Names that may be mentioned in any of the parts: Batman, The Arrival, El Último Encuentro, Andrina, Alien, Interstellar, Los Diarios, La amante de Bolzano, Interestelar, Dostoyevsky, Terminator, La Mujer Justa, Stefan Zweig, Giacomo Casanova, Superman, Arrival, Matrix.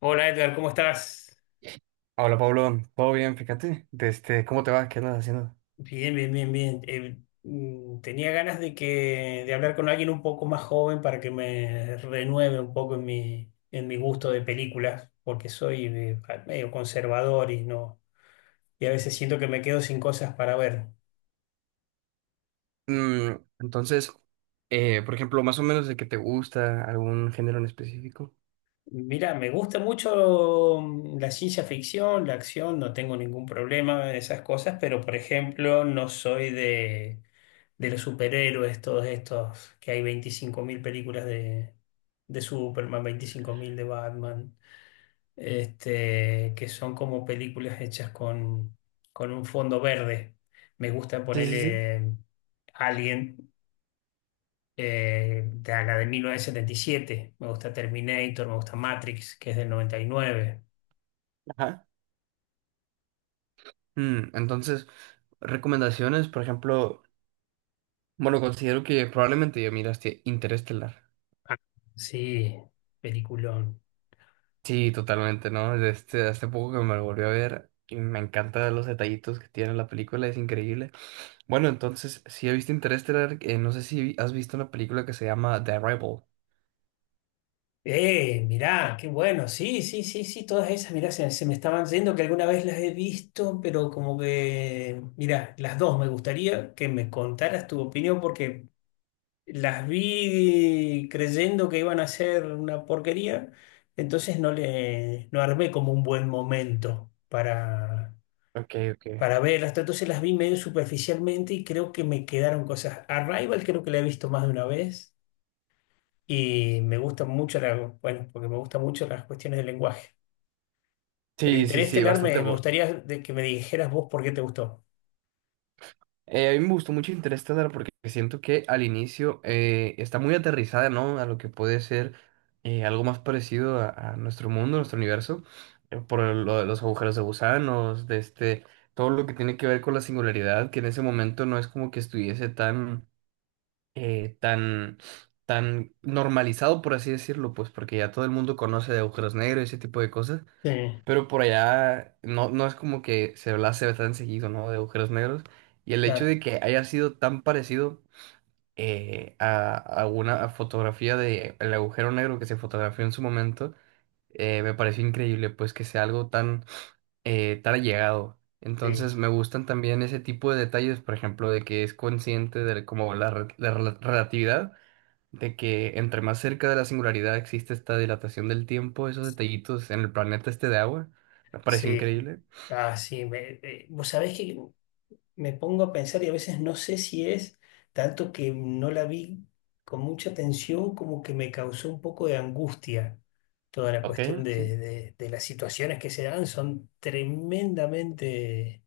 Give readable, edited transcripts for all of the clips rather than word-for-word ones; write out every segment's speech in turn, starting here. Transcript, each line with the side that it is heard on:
left: Hola Edgar, ¿cómo estás?
right: Hola Pablo, todo bien, fíjate, desde cómo te va, qué andas haciendo.
left: Bien, bien, bien, bien. Tenía ganas de hablar con alguien un poco más joven para que me renueve un poco en mi gusto de películas, porque soy medio conservador y no, y a veces siento que me quedo sin cosas para ver.
right: Mm, entonces, por ejemplo, más o menos de que te gusta algún género en específico.
left: Mira, me gusta mucho la ciencia ficción, la acción, no tengo ningún problema en esas cosas, pero por ejemplo, no soy de los superhéroes, todos estos, que hay 25.000 películas de Superman, 25.000 de Batman, que son como películas hechas con un fondo verde. Me gusta
right: Sí, sí, sí.
left: ponerle Alien. De 1977 me gusta Terminator, me gusta Matrix, que es del 99.
right: Ajá. Entonces, recomendaciones, por ejemplo, bueno, considero que probablemente ya miraste Interestelar.
left: Ah, sí, peliculón.
right: Sí, totalmente, ¿no? Este, hace poco que me lo volví a ver y me encantan los detallitos que tiene la película, es increíble. Bueno, entonces, si he visto Interestelar, no sé si has visto una película que se llama The Arrival.
left: Mirá, qué bueno, sí, sí, sí, sí, todas esas, mirá, se me estaban yendo que alguna vez las he visto, pero como que, mirá, las dos me gustaría que me contaras tu opinión porque las vi creyendo que iban a ser una porquería, entonces no armé como un buen momento para
right: Ok, ok.
left: verlas, todo, entonces las vi medio superficialmente y creo que me quedaron cosas. Arrival creo que la he visto más de una vez y me gusta mucho bueno, porque me gustan mucho las cuestiones del lenguaje. Pero
right: Sí, sí, sí,
left: Interestelar
right: bastante
left: me
right: bueno.
left: gustaría de que me dijeras vos por qué te gustó.
right: A mí me gustó mucho Interstellar porque siento que al inicio está muy aterrizada, ¿no? A lo que puede ser algo más parecido a nuestro mundo, nuestro universo, por lo de los agujeros de gusanos, de este, todo lo que tiene que ver con la singularidad, que en ese momento no es como que estuviese tan, eh, tan, tan normalizado, por así decirlo, pues porque ya todo el mundo conoce de agujeros negros y ese tipo de cosas.
left: Sí,
right: Pero por allá no, no es como que se hablase ve tan seguido, ¿no? De agujeros negros. Y el hecho
left: claro,
right: de que haya sido tan parecido a una fotografía de el agujero negro que se fotografió en su momento, me pareció increíble, pues que sea algo tan, tan allegado.
left: sí,
right: Entonces me gustan también ese tipo de detalles, por ejemplo, de que es consciente de como la, re- la rela- relatividad de que entre más cerca de la singularidad existe esta dilatación del tiempo, esos detallitos en el planeta este de agua, me pareció
left: sí.
right: increíble.
left: Ah, sí, vos sabés que me pongo a pensar y a veces no sé si es tanto que no la vi con mucha atención como que me causó un poco de angustia toda la
right: Ok,
left: cuestión
right: sí.
left: de las situaciones que se dan. Son tremendamente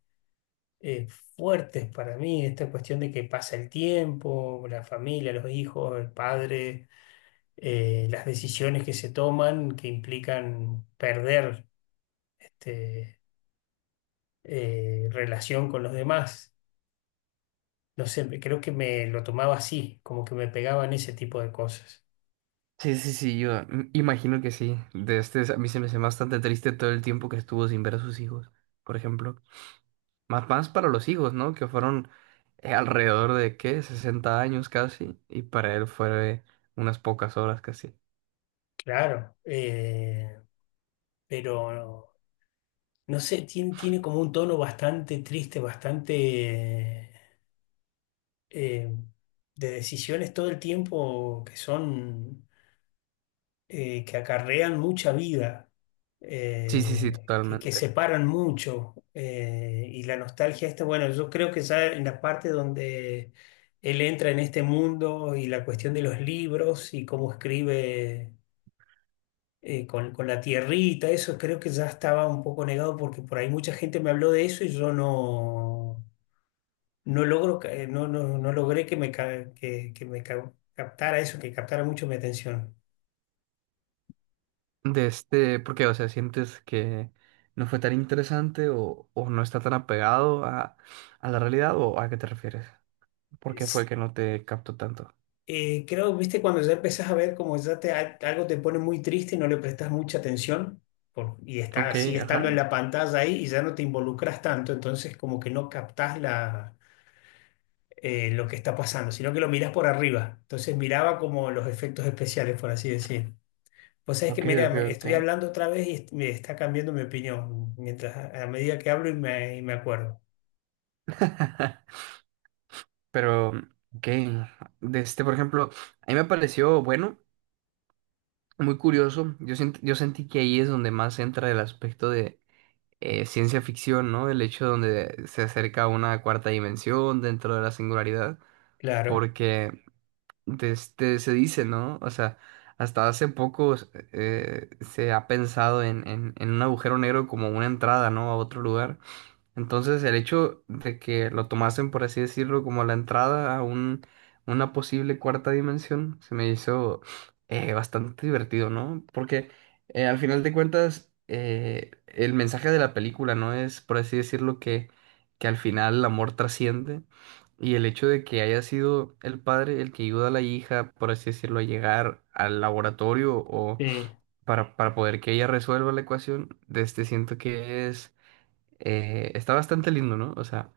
left: eh, fuertes para mí, esta cuestión de que pasa el tiempo, la familia, los hijos, el padre, las decisiones que se toman que implican perder este, relación con los demás. No sé, creo que me lo tomaba así, como que me pegaban ese tipo de cosas.
right: Sí, sí, sí, yo imagino que sí. De este, a mí se me hace bastante triste todo el tiempo que estuvo sin ver a sus hijos, por ejemplo. Más, más para los hijos, ¿no? Que fueron alrededor de, ¿qué? 60 años casi, y para él fue unas pocas horas casi.
left: Claro, pero no sé, tiene como un tono bastante triste, bastante eh, de decisiones todo el tiempo que son. Que, acarrean mucha vida,
right: Sí, sí, sí,
left: Que
right: totalmente.
left: separan mucho. Y la nostalgia esta, bueno, yo creo que ya en la parte donde él entra en este mundo y la cuestión de los libros y cómo escribe con la tierrita, eso creo que ya estaba un poco negado porque por ahí mucha gente me habló de eso y yo no no logro, ca- no, no, no logré que me, captara eso, que captara mucho mi atención.
right: De este, porque, o sea, ¿sientes que no fue tan interesante o no está tan apegado a la realidad o a qué te refieres? ¿Por qué fue que no te captó tanto?
left: Creo, viste, cuando ya empezás a ver como ya algo te pone muy triste y no le prestas mucha atención, y está,
right: Ok,
left: sigue estando en
right: ajá.
left: la pantalla ahí y ya no te involucras tanto, entonces como que no captás lo que está pasando, sino que lo mirás por arriba. Entonces miraba como los efectos especiales, por así decir. Pues es que,
right: Ok,
left: mira,
right: ok, ok.
left: estoy hablando otra vez y me está cambiando mi opinión mientras a medida que hablo y y me acuerdo.
right: Pero, ok, de este, por ejemplo, a mí me pareció, bueno, muy curioso. Yo sentí que ahí es donde más entra el aspecto de ciencia ficción, ¿no? El hecho donde se acerca a una cuarta dimensión dentro de la singularidad,
left: Claro.
right: porque de este, se dice, ¿no? O sea, hasta hace poco se ha pensado en un agujero negro como una entrada, ¿no? A otro lugar. Entonces, el hecho de que lo tomasen, por así decirlo, como la entrada a un, una posible cuarta dimensión, se me hizo bastante divertido, ¿no? Porque al final de cuentas, el mensaje de la película, ¿no? Es, por así decirlo, que al final el amor trasciende y el hecho de que haya sido el padre el que ayuda a la hija, por así decirlo, a llegar al laboratorio o
left: Sí,
right: para poder que ella resuelva la ecuación, de este siento que es está bastante lindo, ¿no? O sea,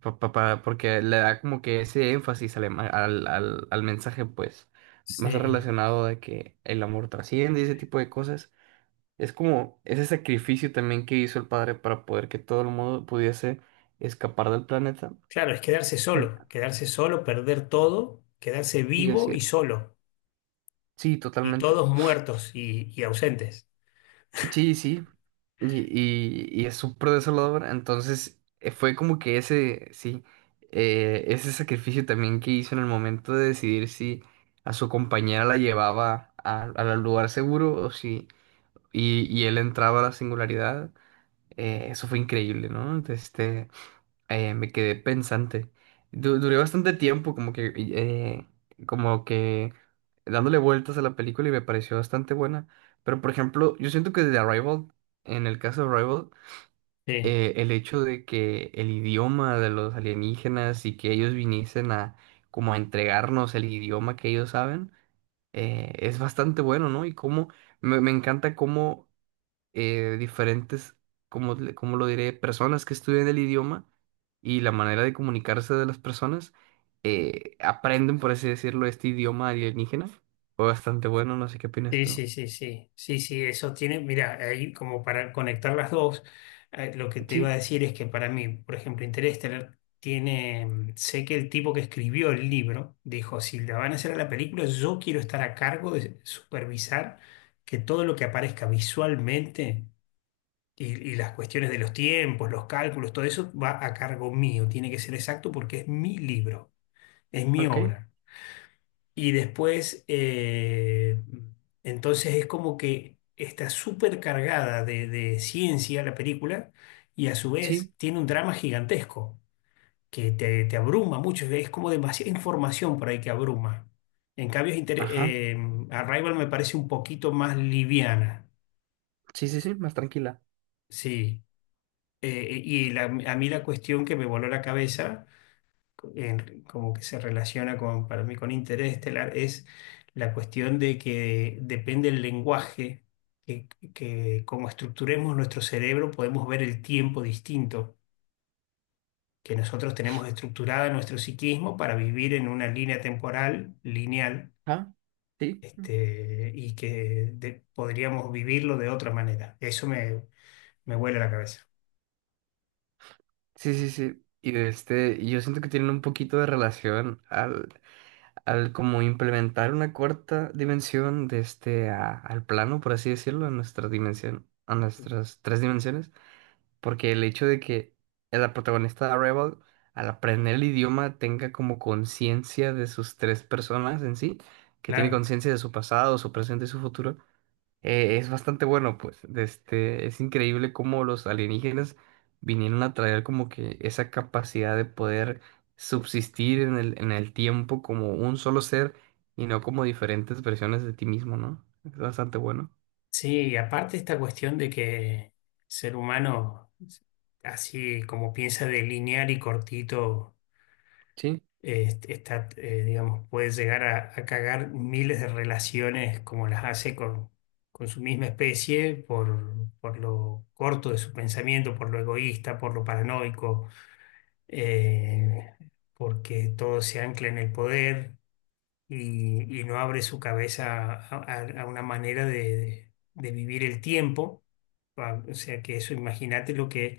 right: porque le da como que ese énfasis al, ema- al, al- al mensaje, pues, más
left: sí.
right: relacionado de que el amor trasciende y ese tipo de cosas. Es como ese sacrificio también que hizo el padre para poder que todo el mundo pudiese escapar del planeta.
left: Claro, es quedarse solo, perder todo, quedarse
right: Sí, así
left: vivo
right: es.
left: y solo,
right: Sí,
left: y
right: totalmente.
left: todos muertos y ausentes.
right: Sí, sí. Y, y es súper desolador. Entonces, fue como que ese, sí, ese sacrificio también que hizo en el momento de decidir si a su compañera la llevaba a- al lugar seguro o si, y él entraba a la singularidad. Eso fue increíble, ¿no? Este, me quedé pensante. Duré bastante tiempo como que, como que dándole vueltas a la película y me pareció bastante buena. Pero por ejemplo, yo siento que de Arrival, en el caso de Arrival,
left: Sí,
right: el hecho de que el idioma de los alienígenas y que ellos viniesen a como a entregarnos el idioma que ellos saben, es bastante bueno, ¿no? Y cómo me encanta cómo diferentes, como, como lo diré, personas que estudian el idioma y la manera de comunicarse de las personas, aprenden, por así decirlo, este idioma alienígena. Fue bastante bueno, no sé qué opinas
left: sí,
right: tú.
left: sí, sí, sí, sí, sí, eso tiene, mira, ahí como para conectar las dos. Lo que te iba a
right: Sí,
left: decir es que para mí, por ejemplo, Interestelar tiene, sé que el tipo que escribió el libro dijo, si la van a hacer a la película, yo quiero estar a cargo de supervisar que todo lo que aparezca visualmente y, y las cuestiones de los tiempos, los cálculos, todo eso va a cargo mío, tiene que ser exacto porque es mi libro, es mi
right: ok,
left: obra. Y después, entonces es como que está súper cargada de ciencia la película y a su vez
right: sí,
left: tiene un drama gigantesco que te abruma mucho, es como demasiada información por ahí que abruma. En cambio,
right: ajá,
left: Arrival me parece un poquito más liviana,
right: sí, sí, sí, más tranquila.
left: sí. Y a mí la cuestión que me voló la cabeza, como que se relaciona para mí con interés estelar, es la cuestión de que depende el lenguaje, que, que como estructuremos nuestro cerebro podemos ver el tiempo distinto, que nosotros tenemos estructurada nuestro psiquismo para vivir en una línea temporal lineal,
right: Ajá, sí,
left: y que podríamos vivirlo de otra manera. Eso me vuela la cabeza.
right: sí, sí, sí. Y de este, y yo siento que tienen un poquito de relación al, al como implementar una cuarta dimensión de este a- al plano, por así decirlo, a nuestra dimensión, a nuestras tres dimensiones, porque el hecho de que la protagonista de Arrival, al aprender el idioma, tenga como conciencia de sus tres personas en sí, que tiene
left: Claro.
right: conciencia de su pasado, su presente y su futuro, es bastante bueno, pues. De este, es increíble cómo los alienígenas vinieron a traer como que esa capacidad de poder subsistir en el tiempo como un solo ser y no como diferentes versiones de ti mismo, ¿no? Es bastante bueno.
left: Sí, y aparte esta cuestión de que el ser humano, así como piensa de lineal y cortito,
right: Sí,
left: digamos, puede llegar a cagar miles de relaciones como las hace con su misma especie, por lo corto de su pensamiento, por lo egoísta, por lo paranoico, eh, porque todo se ancla en el poder y no abre su cabeza a una manera de vivir el tiempo. O sea que eso, imagínate lo que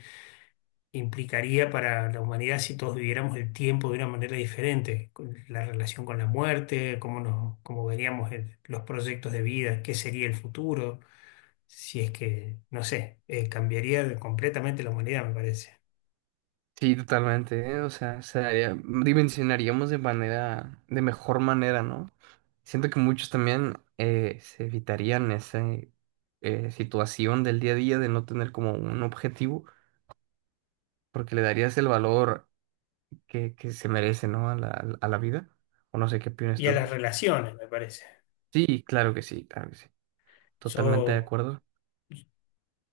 left: implicaría para la humanidad si todos viviéramos el tiempo de una manera diferente, con la relación con la muerte, cómo veríamos los proyectos de vida, qué sería el futuro, si es que, no sé, cambiaría completamente la humanidad, me parece.
right: sí, totalmente, ¿eh? O sea, dimensionaríamos de manera, de mejor manera, ¿no? Siento que muchos también se evitarían esa situación del día a día de no tener como un objetivo porque le darías el valor que se merece, ¿no? A la vida. O no sé qué opinas
left: Y a
right: tú.
left: las relaciones, me parece.
right: Sí, claro que sí, claro que sí. Totalmente de
left: Yo
right: acuerdo.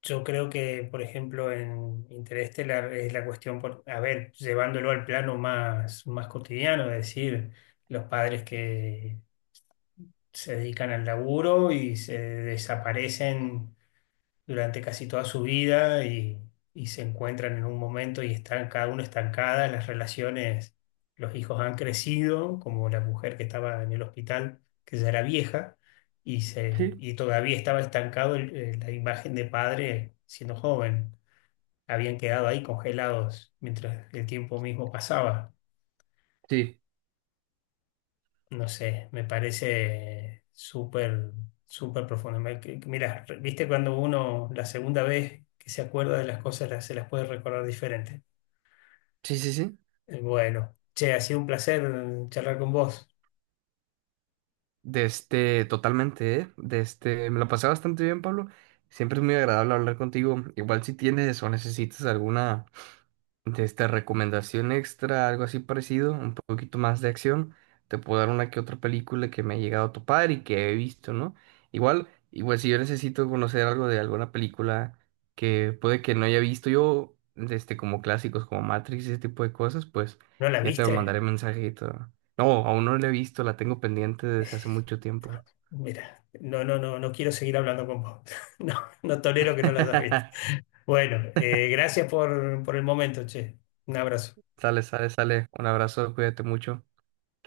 left: Yo creo que, por ejemplo, en Interestelar es la cuestión, a ver, llevándolo al plano más, más cotidiano, es decir, los padres que se dedican al laburo y se desaparecen durante casi toda su vida y se encuentran en un momento y están cada uno estancada, las relaciones, los hijos han crecido, como la mujer que estaba en el hospital, que ya era vieja,
right: Sí.
left: y todavía estaba estancado la imagen de padre siendo joven, habían quedado ahí congelados mientras el tiempo mismo pasaba.
right: Sí,
left: No sé, me parece súper, súper profundo. Mira, viste cuando uno la segunda vez que se acuerda de las cosas se las puede recordar diferente.
right: sí, sí, sí.
left: Bueno, che, ha sido un placer charlar con vos.
right: De este, totalmente, ¿eh? De este, me lo pasé bastante bien, Pablo. Siempre es muy agradable hablar contigo. Igual si tienes o necesitas alguna de esta recomendación extra, algo así parecido, un poquito más de acción, te puedo dar una que otra película que me ha llegado a topar y que he visto, ¿no? Igual, igual si yo necesito conocer algo de alguna película que puede que no haya visto yo, de este, como clásicos, como Matrix, ese tipo de cosas, pues
left: ¿No la
right: ya te
left: viste?
right: mandaré mensajito. No, aún no la he visto, la tengo pendiente desde hace mucho tiempo.
left: Mira, no, no, no, no quiero seguir hablando con vos. No, no tolero que no las hayas visto. Bueno, gracias por el momento, che. Un abrazo.
right: Sale, sale, sale. Un abrazo, cuídate mucho. Hasta